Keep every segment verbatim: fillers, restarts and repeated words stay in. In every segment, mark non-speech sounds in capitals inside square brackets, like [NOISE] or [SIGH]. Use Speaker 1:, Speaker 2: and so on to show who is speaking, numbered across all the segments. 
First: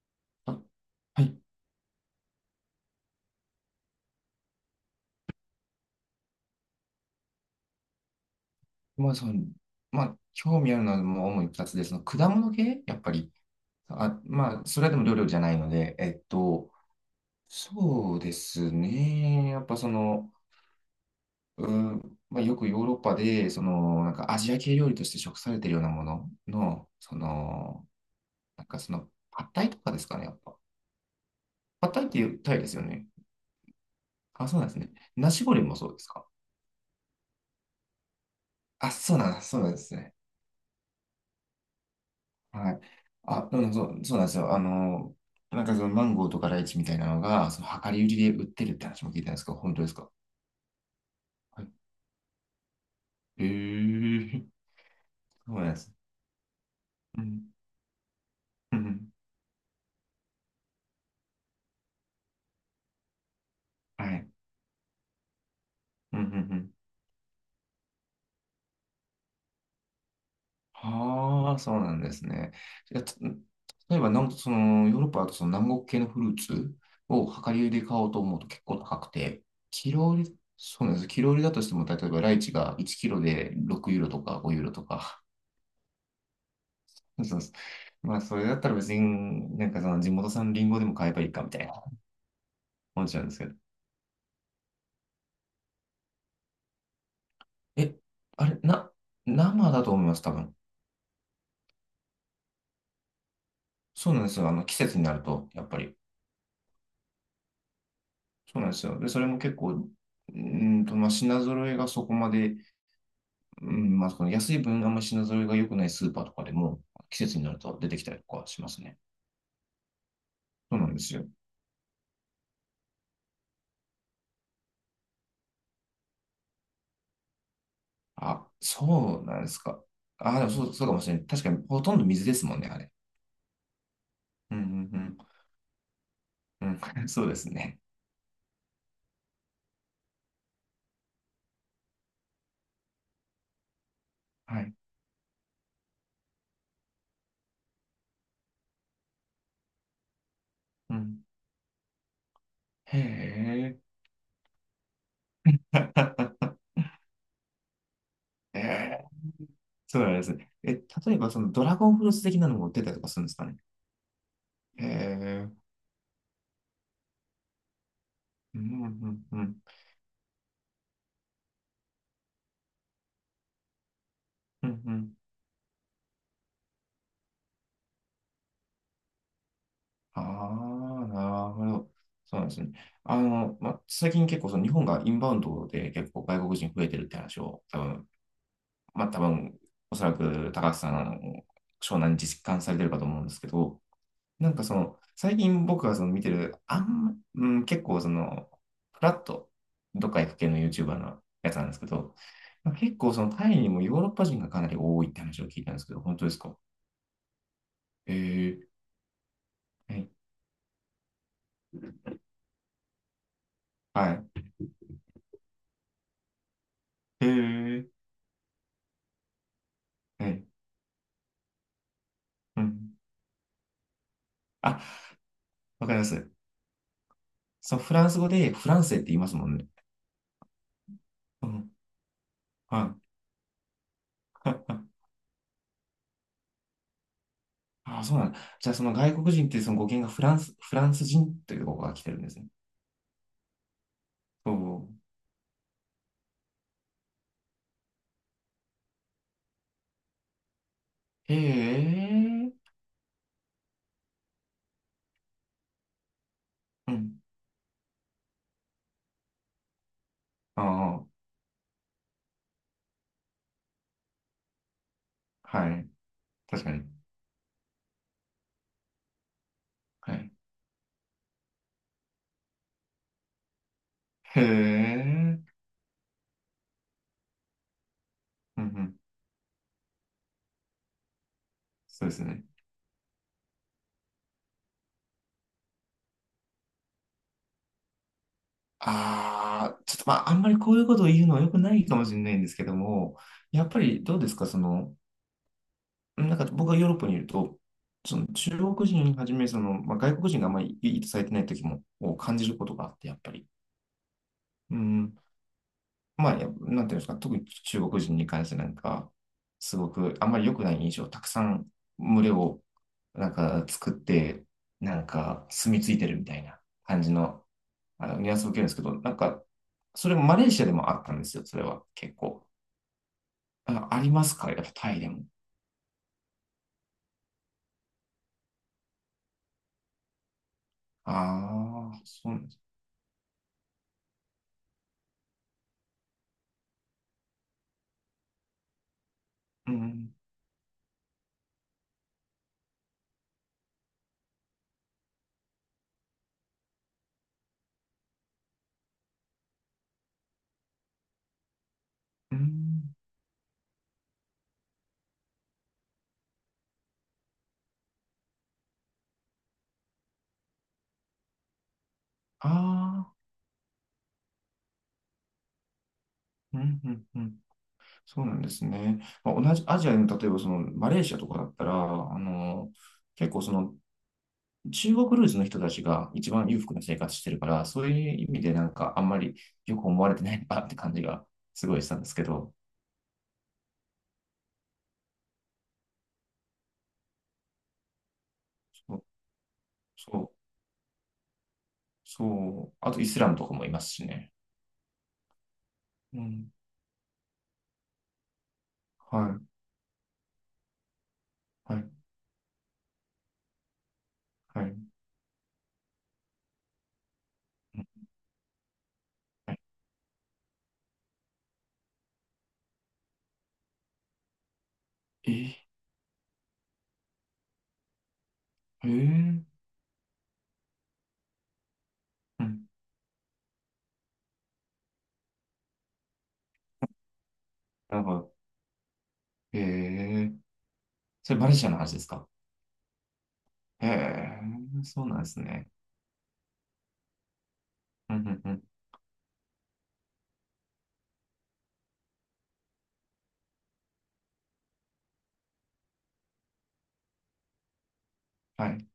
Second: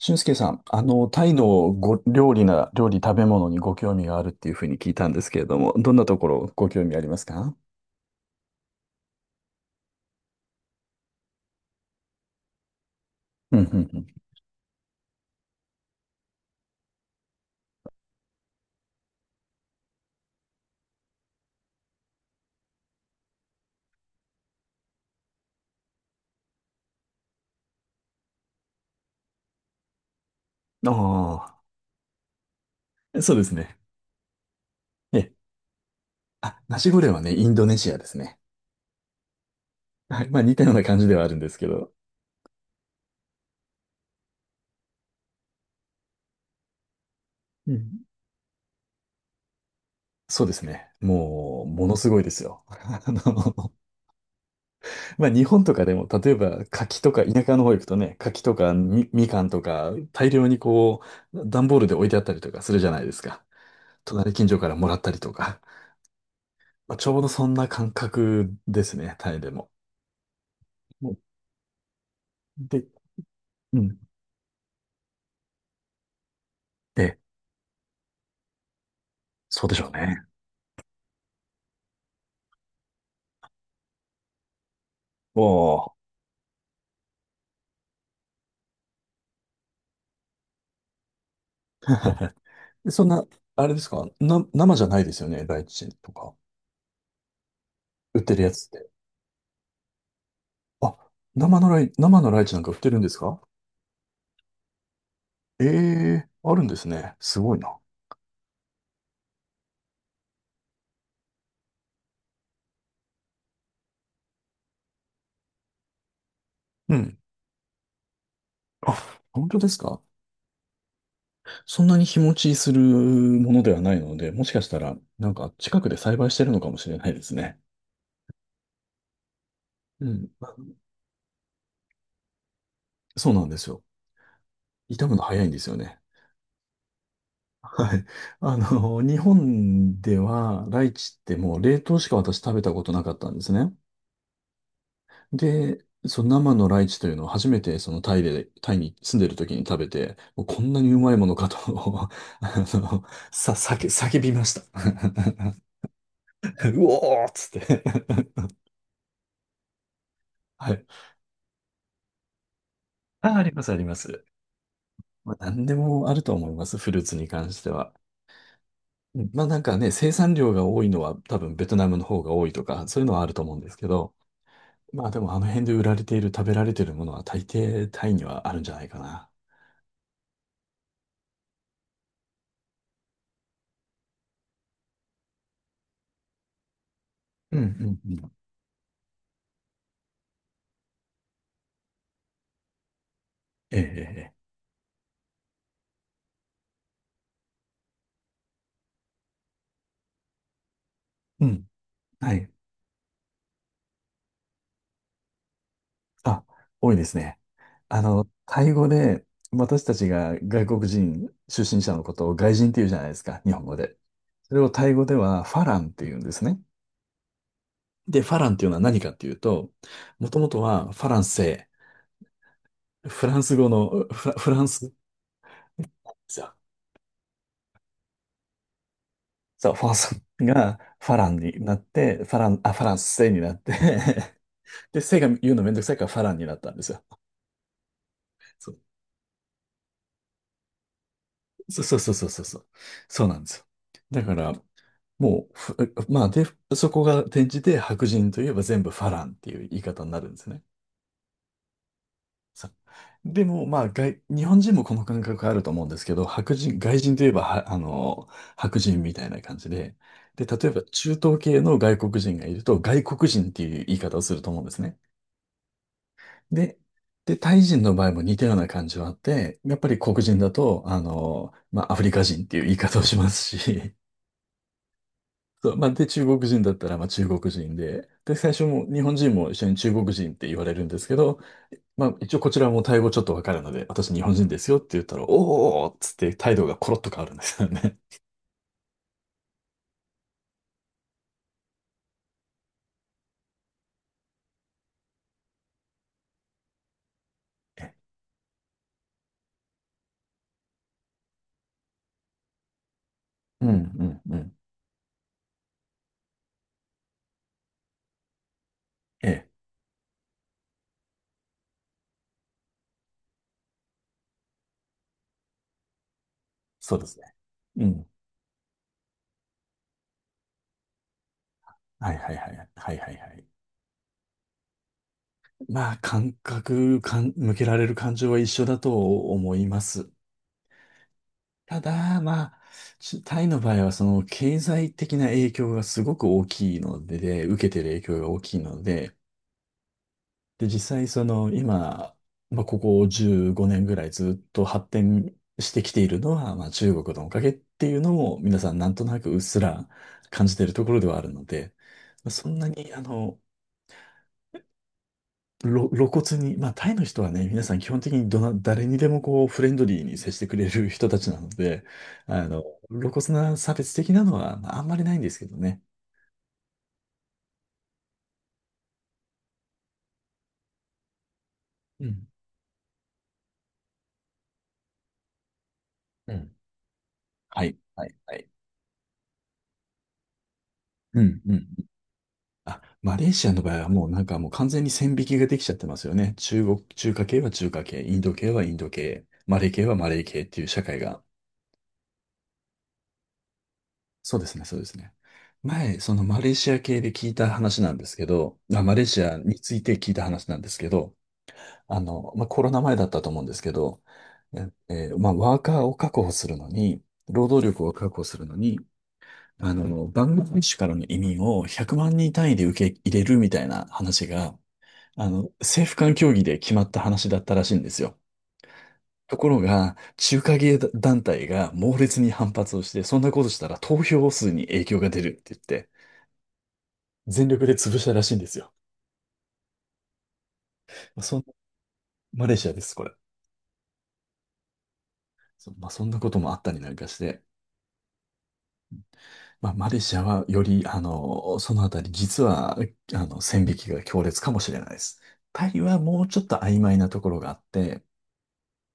Speaker 1: 俊介さ
Speaker 2: あ、
Speaker 1: ん、あの、
Speaker 2: は
Speaker 1: タイ
Speaker 2: い。
Speaker 1: のご料理な、料理食べ物にご興味があるっていうふうに聞いたんですけれども、どんなところご興味ありますか？
Speaker 2: まあ、その、まあ、興味あるのはもう主にふたつで、その果物系やっぱり。
Speaker 1: うん、うん、
Speaker 2: あ、まあ、それでも料理じゃないので、えっと、そうですね。やっぱその、うん、まあ、よくヨーロッパで、その、なんかアジア系料理として食されてるようなものの、その、なんかその、パッタイとかですかね、やっぱ。
Speaker 1: うん。あ
Speaker 2: パッタイっていうタイですよね。
Speaker 1: あ、そうですね。
Speaker 2: あ、そうなんですね。
Speaker 1: え
Speaker 2: ナ
Speaker 1: え。
Speaker 2: シゴレンもそうですか。
Speaker 1: あ、ナシゴレンはね、インドネシアですね。
Speaker 2: あ、そうなんです、そうなんですね。
Speaker 1: はい。まあ似たような感じではあるんですけど。
Speaker 2: はい。あ、うん、そう、そうなんですよ。あの、なんかそのマンゴーとかライチみたいなのが、その
Speaker 1: う
Speaker 2: 量
Speaker 1: ん。
Speaker 2: り売りで売ってるって話も聞いたんですけど、本当ですか？
Speaker 1: そうですね。
Speaker 2: は
Speaker 1: も
Speaker 2: い。
Speaker 1: う、ものすごいですよ。[LAUGHS] あ
Speaker 2: へえ
Speaker 1: の、
Speaker 2: ー、
Speaker 1: まあ日
Speaker 2: [LAUGHS] そう
Speaker 1: 本
Speaker 2: なん
Speaker 1: と
Speaker 2: で
Speaker 1: か
Speaker 2: す。
Speaker 1: でも、例えば柿と
Speaker 2: う
Speaker 1: か、
Speaker 2: ん。
Speaker 1: 田舎の方行くとね、柿とか
Speaker 2: う
Speaker 1: み、
Speaker 2: ん。
Speaker 1: みかんとか、大量にこう、段ボールで置いてあったりとかするじゃないですか。
Speaker 2: はい。
Speaker 1: 隣近所からもらったりとか。
Speaker 2: うん。うん。うん。
Speaker 1: まあ、ちょうどそんな感覚ですね、タイでも。もう
Speaker 2: はあ、そうなんですね。
Speaker 1: で、
Speaker 2: いや、つ
Speaker 1: う
Speaker 2: 例
Speaker 1: ん。
Speaker 2: えば、なんその、ヨーロッパだとその南国系のフルーツ
Speaker 1: え、
Speaker 2: を量り売りで買おうと思うと結構高くて、
Speaker 1: そうでしょう
Speaker 2: キロ売
Speaker 1: ね。
Speaker 2: り、そうなんです。キロ売りだとしても、例えばライチがいちキロでろくユーロとかごユーロとか、
Speaker 1: おお。
Speaker 2: そうそうそう。[LAUGHS] まあ、それだったら別に、なんかその地元産リンゴでも買えばいいかみたいな
Speaker 1: でそ
Speaker 2: 思
Speaker 1: ん
Speaker 2: っちゃ
Speaker 1: な、
Speaker 2: うんですけど。
Speaker 1: あれですかな、生じゃないですよね、ライチとか。
Speaker 2: え、
Speaker 1: 売ってる
Speaker 2: あ
Speaker 1: や
Speaker 2: れ、
Speaker 1: つって。
Speaker 2: な、生だと思います、多分。
Speaker 1: あ、生のライ、生のライチなんか売ってるんですか？
Speaker 2: そうなんですよ。あの、季節になると、や
Speaker 1: え
Speaker 2: っぱり。
Speaker 1: えー、あるんですね。すごいな。
Speaker 2: そうなんですよ。で、それも結構、うーんと、まあ、品揃えがそこまで、うん、まあ、その安い分、あんまり品揃えが良くないスーパーとかでも、
Speaker 1: うん。
Speaker 2: 季節になると出てきたりとかしますね。
Speaker 1: あ、本当ですか？
Speaker 2: そうなんですよ。
Speaker 1: そんなに日持ちするものではないので、もしかしたら、なんか近くで栽培してるのかもしれないですね。
Speaker 2: あ、そうなんですか。
Speaker 1: うん。
Speaker 2: あ、でもそう、そうかもしれない。確かに、ほとんど水ですもんね、あれ。
Speaker 1: そうなんですよ。
Speaker 2: うん、う
Speaker 1: 傷む
Speaker 2: ん、
Speaker 1: の早いんですよね。
Speaker 2: うん。うん、[LAUGHS] そうですね。
Speaker 1: はい。あの、日本ではライチってもう冷凍しか私食べたことなかったんですね。
Speaker 2: はい。
Speaker 1: で、その生のライチというのを初めてそのタイで、タイに住んでる時に食べて、もうこんなに
Speaker 2: う
Speaker 1: うまい
Speaker 2: ん。
Speaker 1: ものかと [LAUGHS] あ
Speaker 2: へ
Speaker 1: の、さ、
Speaker 2: え。
Speaker 1: 叫、叫びました。[LAUGHS]
Speaker 2: [LAUGHS]
Speaker 1: うおーっつって。
Speaker 2: へえ。そうなんですね。
Speaker 1: は
Speaker 2: え、
Speaker 1: い。
Speaker 2: 例えばそのドラゴンフルーツ的なのも売ってたりとかするんで
Speaker 1: あ、
Speaker 2: す
Speaker 1: あ
Speaker 2: か
Speaker 1: り
Speaker 2: ね。
Speaker 1: ます、あります。
Speaker 2: へ
Speaker 1: まあ、
Speaker 2: え。
Speaker 1: 何でもあると思います、フルーツに関しては。
Speaker 2: うん、う
Speaker 1: う
Speaker 2: ん、
Speaker 1: ん
Speaker 2: う
Speaker 1: まあ
Speaker 2: ん、
Speaker 1: なんかね、生産量が多いのは多分ベトナムの方が多いとか、そういうのはあると思うんですけど、
Speaker 2: うん、う
Speaker 1: まあ
Speaker 2: ん。
Speaker 1: でもあの辺で売られている食べられているものは大抵タイにはあるんじゃないかな。
Speaker 2: ああ、なるほど。そうなんですね。あの、まあ、最近結構その日本がインバウンドで結構外国人増えてるって話
Speaker 1: うん
Speaker 2: を多分、
Speaker 1: うんうん。
Speaker 2: まあ、多分、おそらく高橋さん、あの湘南に実感されてるかと思うんですけ
Speaker 1: ええ
Speaker 2: ど、
Speaker 1: ええ。ええ、
Speaker 2: なんかその、最近僕がその見てる、あんま、うん、結構その、フラット、どっか行く系の YouTuber の
Speaker 1: う
Speaker 2: やつな
Speaker 1: ん。
Speaker 2: んですけど、
Speaker 1: はい。
Speaker 2: 結構そのタイにもヨーロッパ人がかなり多いって話を聞いたんですけど、本当です
Speaker 1: あ、
Speaker 2: か？
Speaker 1: 多いですね。あ
Speaker 2: へ
Speaker 1: の、タ
Speaker 2: ー、
Speaker 1: イ語で私た
Speaker 2: は
Speaker 1: ち
Speaker 2: い、
Speaker 1: が外国人出身者のことを外人って言うじゃないですか、日本語で。
Speaker 2: はい。
Speaker 1: それをタイ語ではファランって言うんですね。
Speaker 2: へー、
Speaker 1: で、ファランっていうのは何かっていうと、
Speaker 2: は
Speaker 1: もとも
Speaker 2: い。
Speaker 1: とはファランセ
Speaker 2: うん。
Speaker 1: イ、フランス語のフラ、フランスで
Speaker 2: あ、わかります。
Speaker 1: すよ。
Speaker 2: そう、フランス語でフランセって言いますもんね。
Speaker 1: そう、ファースがファラン
Speaker 2: う
Speaker 1: に
Speaker 2: ん。
Speaker 1: なって、ファラン、あ、ファラ
Speaker 2: は
Speaker 1: ン
Speaker 2: い。
Speaker 1: スセイになって [LAUGHS] で、
Speaker 2: [LAUGHS]
Speaker 1: せが言うのめんどくさいからファランになったんですよ。
Speaker 2: あ、そうなんだ。じゃあ
Speaker 1: そ
Speaker 2: その外国人ってその語源がフランス、フランス人という
Speaker 1: う、
Speaker 2: 語
Speaker 1: そう
Speaker 2: が
Speaker 1: そう
Speaker 2: 来て
Speaker 1: そ
Speaker 2: るんで
Speaker 1: う
Speaker 2: す
Speaker 1: そう
Speaker 2: ね。
Speaker 1: そう。そうなんですよ。だから、
Speaker 2: そ
Speaker 1: もう、ふまあ、で、そこが転じて白人といえば全部ファランっていう言い方になるんですね。
Speaker 2: う。へえ、
Speaker 1: そう、でも、まあ、外、日本人もこの感覚あると思うんですけど、白人、
Speaker 2: う
Speaker 1: 外人
Speaker 2: ん。
Speaker 1: といえばは、あの、白人みたいな感じで、で、
Speaker 2: あ
Speaker 1: 例えば中
Speaker 2: あ。
Speaker 1: 東系の外国人がいると、外国人っていう言い方をすると思うんですね。
Speaker 2: はい。確か
Speaker 1: で、
Speaker 2: に。
Speaker 1: で、タイ人の場合も似たような感じはあって、やっぱり
Speaker 2: は
Speaker 1: 黒
Speaker 2: い。
Speaker 1: 人だと、あの、まあ、アフリカ人っていう言い方をしますし、
Speaker 2: へえ。
Speaker 1: [LAUGHS] そう、まあ、で、中国人だったら、まあ、中国人で、で、最
Speaker 2: う
Speaker 1: 初
Speaker 2: んう
Speaker 1: も
Speaker 2: ん。
Speaker 1: 日本人も一緒に中国人って言われるんですけど、ま
Speaker 2: そう
Speaker 1: あ、
Speaker 2: です
Speaker 1: 一応
Speaker 2: ね。
Speaker 1: こちらもタイ語ちょっとわかるので、私日本人ですよって言ったら、おーおーおーっつって態度がコロッと変わるんですよね。
Speaker 2: ああ、ちょっとまあ、あんまりこういうことを言うのは良くないかもしれないんですけども、やっぱりどうですか、その、なんか僕がヨーロッパにいると、
Speaker 1: [LAUGHS] え、
Speaker 2: その中国人はじめ、その、まあ、外国人があんまりいいとされてない時もを感じることがあって、やっぱり。
Speaker 1: うんうんうん。
Speaker 2: うん。まあ、やなんていうんですか、特に中国人に関してなんか、
Speaker 1: ええ、
Speaker 2: すごくあんまり良くない印象、たくさん群れをなんか作って、なんか住み着いてるみたいな
Speaker 1: そう
Speaker 2: 感
Speaker 1: で
Speaker 2: じ
Speaker 1: すね。
Speaker 2: の、
Speaker 1: うん。
Speaker 2: あのニュアンスを受けるんですけど、なんか、それもマレーシアでもあったんですよ、それは
Speaker 1: は
Speaker 2: 結
Speaker 1: いはい
Speaker 2: 構。
Speaker 1: はい。はいはいはい。
Speaker 2: あ、ありますか、やっぱタイでも。
Speaker 1: まあ、感覚かん、向けられる感情は一緒だと思います。た
Speaker 2: ああ、
Speaker 1: だ、
Speaker 2: そうな
Speaker 1: ま
Speaker 2: んで
Speaker 1: あ、
Speaker 2: す。
Speaker 1: ちタイの場合は、その、経済的な影響がすごく大きいので、で、受けてる影響が大きいので、
Speaker 2: うん、
Speaker 1: で、実際、その、今、まあ、ここじゅうごねんぐらいずっと発展してきているのは、まあ、中国のおかげっていうのも、皆さんなんとなくうっすら感じているところではあるので、まあ
Speaker 2: う
Speaker 1: そんなに、
Speaker 2: ん、
Speaker 1: あの、ろ露骨に、まあ、タイの人はね、皆さん基本的にどな、誰にでもこう、フレンドリーに接してくれる人たちなので、あ
Speaker 2: あ
Speaker 1: の、露
Speaker 2: あ、
Speaker 1: 骨な差別的なのは、まあ、あんまりないんですけどね。
Speaker 2: うん、うん、うん。そうなんですね。まあ、同じアジアの、例えばそのマレーシアとかだったら、
Speaker 1: う
Speaker 2: あ
Speaker 1: ん。
Speaker 2: の、結構その中国ルーツの人たちが一
Speaker 1: う
Speaker 2: 番
Speaker 1: ん。
Speaker 2: 裕福な生活してるか
Speaker 1: は
Speaker 2: ら、
Speaker 1: い、
Speaker 2: そう
Speaker 1: はい、
Speaker 2: いう意
Speaker 1: は
Speaker 2: 味
Speaker 1: い。
Speaker 2: でなんかあんまりよく思われてないなって感じ
Speaker 1: う
Speaker 2: が
Speaker 1: ん、うん。
Speaker 2: すごいしたんですけど、
Speaker 1: あ、マレーシアの場合はもうなんかもう完全に線引きができちゃってますよね。中国、中華系は中華系、インド系はインド
Speaker 2: そう、
Speaker 1: 系、マレー系はマレ
Speaker 2: そ
Speaker 1: ー
Speaker 2: う、
Speaker 1: 系っていう社会が。
Speaker 2: そうあとイスラムとかもいますしね。
Speaker 1: そうですね、そうですね。前、そ
Speaker 2: う
Speaker 1: のマレ
Speaker 2: ん、
Speaker 1: ーシア系で聞いた話なんですけど、まあ、マレーシア
Speaker 2: は
Speaker 1: について聞いた話なんですけど、
Speaker 2: い、はい、
Speaker 1: あの、まあ、コロナ前だったと思うんですけど、
Speaker 2: はい。
Speaker 1: え、えーまあ、ワーカーを確保するのに、労働
Speaker 2: うん、
Speaker 1: 力を確保するのに、
Speaker 2: はい。
Speaker 1: あの、バングラデシュからの移民をひゃくまん人単位で受け入れるみたいな話が、あ
Speaker 2: え
Speaker 1: の、政府間協議で決まった話だったらしいんですよ。
Speaker 2: ー、え
Speaker 1: とこ
Speaker 2: ー、
Speaker 1: ろが、中華系団体が猛烈に
Speaker 2: う
Speaker 1: 反
Speaker 2: ん、
Speaker 1: 発をして、そんなことしたら投票数に影響が出るって言って、全力で潰
Speaker 2: な
Speaker 1: し
Speaker 2: ん
Speaker 1: たら
Speaker 2: か、
Speaker 1: しいんですよ。
Speaker 2: えー、
Speaker 1: まあ
Speaker 2: そ
Speaker 1: そ
Speaker 2: れ
Speaker 1: ん、
Speaker 2: マレーシアの話ですか？
Speaker 1: マレーシアです、これ。
Speaker 2: ええー、そうなんですね。
Speaker 1: そまあ、そんなこともあったりなんかして、
Speaker 2: うん、うん、うん、
Speaker 1: まあ、マレーシアはより、あの、そのあたり、実は、あの、線引きが強烈かもしれないです。タイはもうちょっと曖昧なところがあって、
Speaker 2: はい、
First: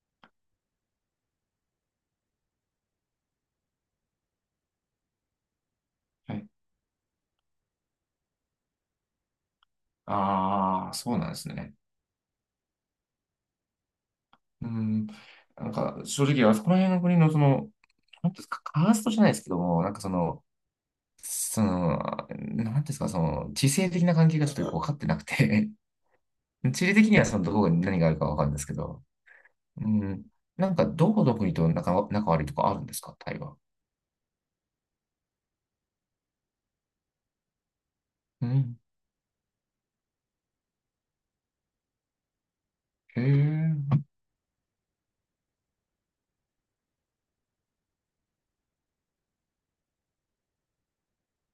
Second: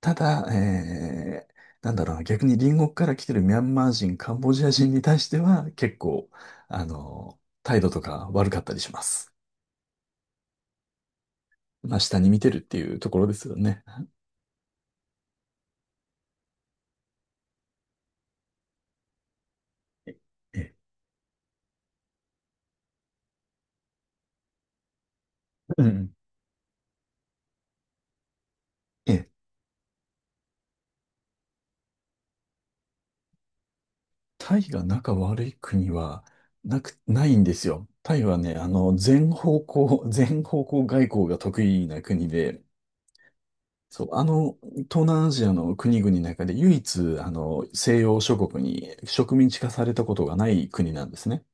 Speaker 1: ただ、えー、なんだろうな、逆に隣国から来てるミャンマー人、カンボジア人に対しては、結構、
Speaker 2: はい。
Speaker 1: あの、態度とか悪かったりします。
Speaker 2: ああ、そうなんですね。
Speaker 1: まあ、下に見てるっていうところですよね。
Speaker 2: うん、なんか正直、あそこら辺の国のその、なんていうんですか、カーストじゃないですけども、なんかその、
Speaker 1: ええ、
Speaker 2: その、なんていうんですか、その、地政的な関係がちょっとよく分かってなくて。
Speaker 1: うん。
Speaker 2: [LAUGHS] 地理的にはそのどこに何があるか分かるんですけど、
Speaker 1: ええ。
Speaker 2: うん、なんかどこの国と仲、仲悪いとかあるんですか、タイは。
Speaker 1: タイが仲悪い国はなく、ないんですよ。タイは
Speaker 2: う
Speaker 1: ね、あ
Speaker 2: ん、
Speaker 1: の、全方向、[LAUGHS] 全方向外交が得意な国で、
Speaker 2: へえ、
Speaker 1: そう、あの、東南アジアの国々の中で唯一、あの、西洋諸国に植民地化されたことがない国なんですね。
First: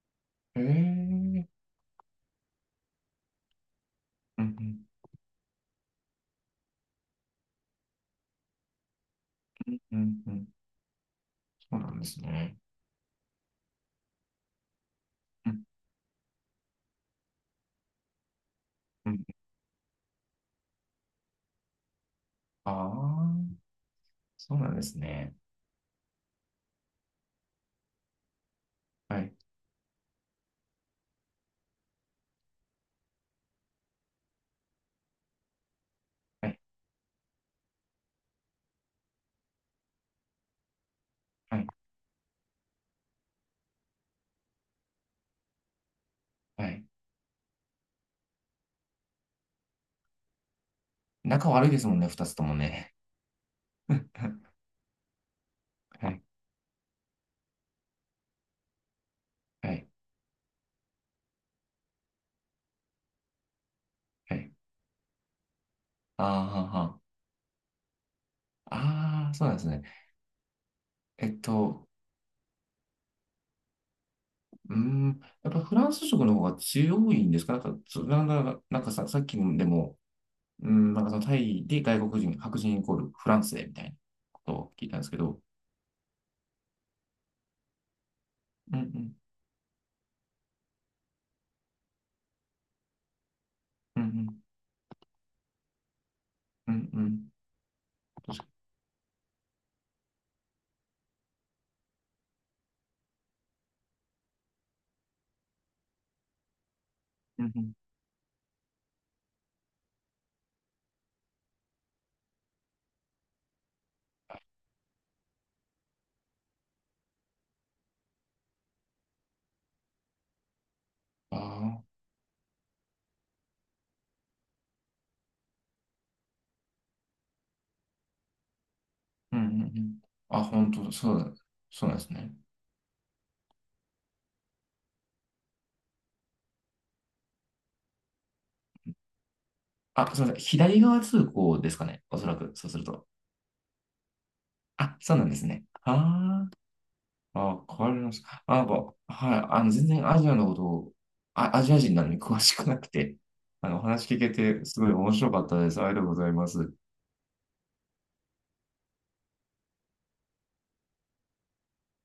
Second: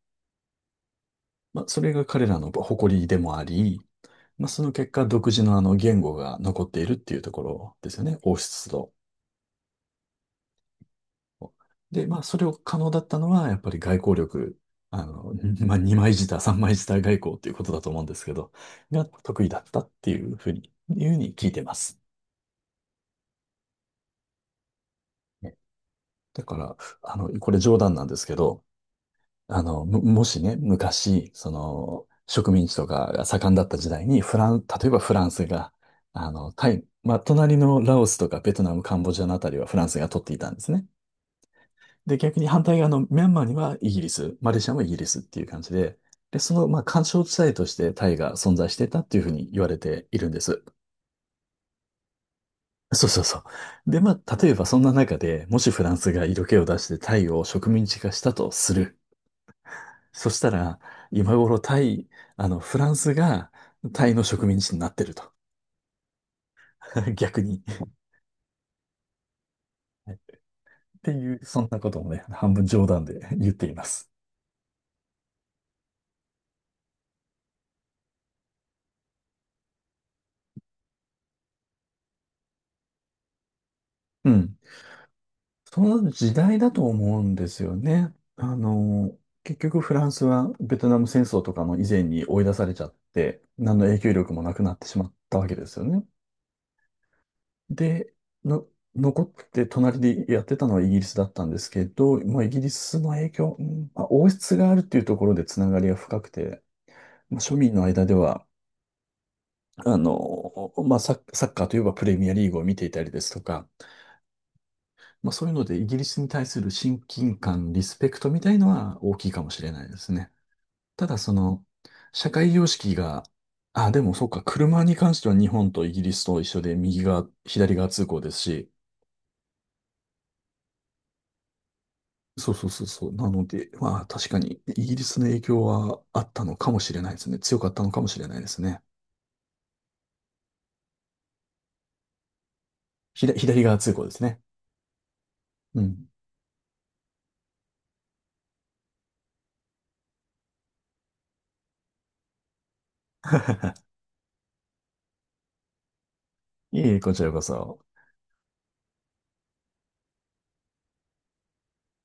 Speaker 2: へえ、
Speaker 1: まあ、それが彼らの誇りでもあり、
Speaker 2: う
Speaker 1: ま
Speaker 2: ん
Speaker 1: あ、
Speaker 2: う
Speaker 1: その
Speaker 2: ん、
Speaker 1: 結果、独自のあの言語が残っているっていうところですよね。王室と。
Speaker 2: うん、うん、そうなんで
Speaker 1: で、ま
Speaker 2: す
Speaker 1: あ、それを
Speaker 2: ね。
Speaker 1: 可能だったのは、やっぱり外交力、あの、
Speaker 2: うん、
Speaker 1: [LAUGHS] まあ、二枚舌、三枚舌外交っていうことだと思うんですけど、が
Speaker 2: うん、
Speaker 1: 得意だったっていうふうに、いうふうに聞いてます。
Speaker 2: ああ、そうなんですね。
Speaker 1: ね、だから、あの、これ冗談なんですけど、
Speaker 2: はい、
Speaker 1: あの、ももしね、昔、その、植民地とかが盛んだった時代に、フラン、例えばフランスが、あ
Speaker 2: は
Speaker 1: の、
Speaker 2: い、
Speaker 1: タイ、まあ、隣のラオスとかベトナム、カンボジアのあたりはフランスが取っていたんですね。
Speaker 2: はい、
Speaker 1: で、逆に反対側のミャンマーにはイギリス、マレーシアもイギリスっていう感じで、で、その、
Speaker 2: は
Speaker 1: まあ、
Speaker 2: い。
Speaker 1: 緩衝地帯としてタイが存在してたっていうふうに言われているんです。
Speaker 2: 仲悪いですもんね、二つともね。
Speaker 1: [LAUGHS] そうそうそう。
Speaker 2: [LAUGHS] う
Speaker 1: で、
Speaker 2: ん
Speaker 1: ま
Speaker 2: う
Speaker 1: あ、
Speaker 2: ん。
Speaker 1: 例えばそんな中で、もしフラン
Speaker 2: は
Speaker 1: ス
Speaker 2: い、
Speaker 1: が色気を出してタイを植民地化したとする。
Speaker 2: はい、
Speaker 1: そしたら、今頃タイ、あの、フランスがタイの
Speaker 2: は
Speaker 1: 植
Speaker 2: い。
Speaker 1: 民地になってると。
Speaker 2: あーは、は
Speaker 1: [LAUGHS] 逆に。
Speaker 2: あー、そうなんですね。
Speaker 1: って
Speaker 2: え
Speaker 1: い
Speaker 2: っ
Speaker 1: う、そんな
Speaker 2: と、
Speaker 1: こともね、半分冗談で言っています。
Speaker 2: うーん、やっぱフランス食の方が強いんですか、なんか、そなんか、なんかさ、さっきでも、うーん、なんかそのタイで外国人、白人イコールフランスでみたいな
Speaker 1: う
Speaker 2: こと
Speaker 1: ん。
Speaker 2: を聞いたんですけど、
Speaker 1: その時代だと思うんですよね。あ
Speaker 2: うんうん、
Speaker 1: の、結局フランスはベトナム戦争とかの以前に追い出されちゃって、何の影
Speaker 2: う
Speaker 1: 響力も
Speaker 2: ん
Speaker 1: なくなってしまったわけですよね。
Speaker 2: うん、うんうん、
Speaker 1: で、の、残って隣でやってたのはイギリスだったんですけど、まあ、イギリスの影響、うんまあ、王室があるっていうところでつながりが深くて、まあ、
Speaker 2: うん
Speaker 1: 庶
Speaker 2: うん、
Speaker 1: 民の間では、あの、まあ、サッサッカーといえばプレミアリーグを見ていたりですとか、まあ、そういうので、イギリスに対する親近感、リスペクトみたいのは大きいかもしれないですね。ただ、その、
Speaker 2: ああ
Speaker 1: 社会様式が、あ、でもそうか、車に関しては日本とイギリスと一緒で、右側、左側通行ですし、
Speaker 2: ー、うんうんうんうんうんうんうん、あ、うんうんうん、あ、本当そうだ、そうなんですね。
Speaker 1: そうそうそうそう。なので、まあ、確かに、イギリスの影響はあったのかもしれないですね。強かったのかもしれないですね。
Speaker 2: あ、すみません、左側通行ですかね、おそらく、そうすると。
Speaker 1: ひだ、左側通行ですね。
Speaker 2: あ、そうなんですね。
Speaker 1: うん。
Speaker 2: ああ。あ、変わります。あ、なんか、はい、あの、全然アジアのことを、あ、アジア人なのに詳しくなくて、あの、お話聞けて、すごい面白かったです。ありがとうございます。
Speaker 1: いえいえ、こちらこそ。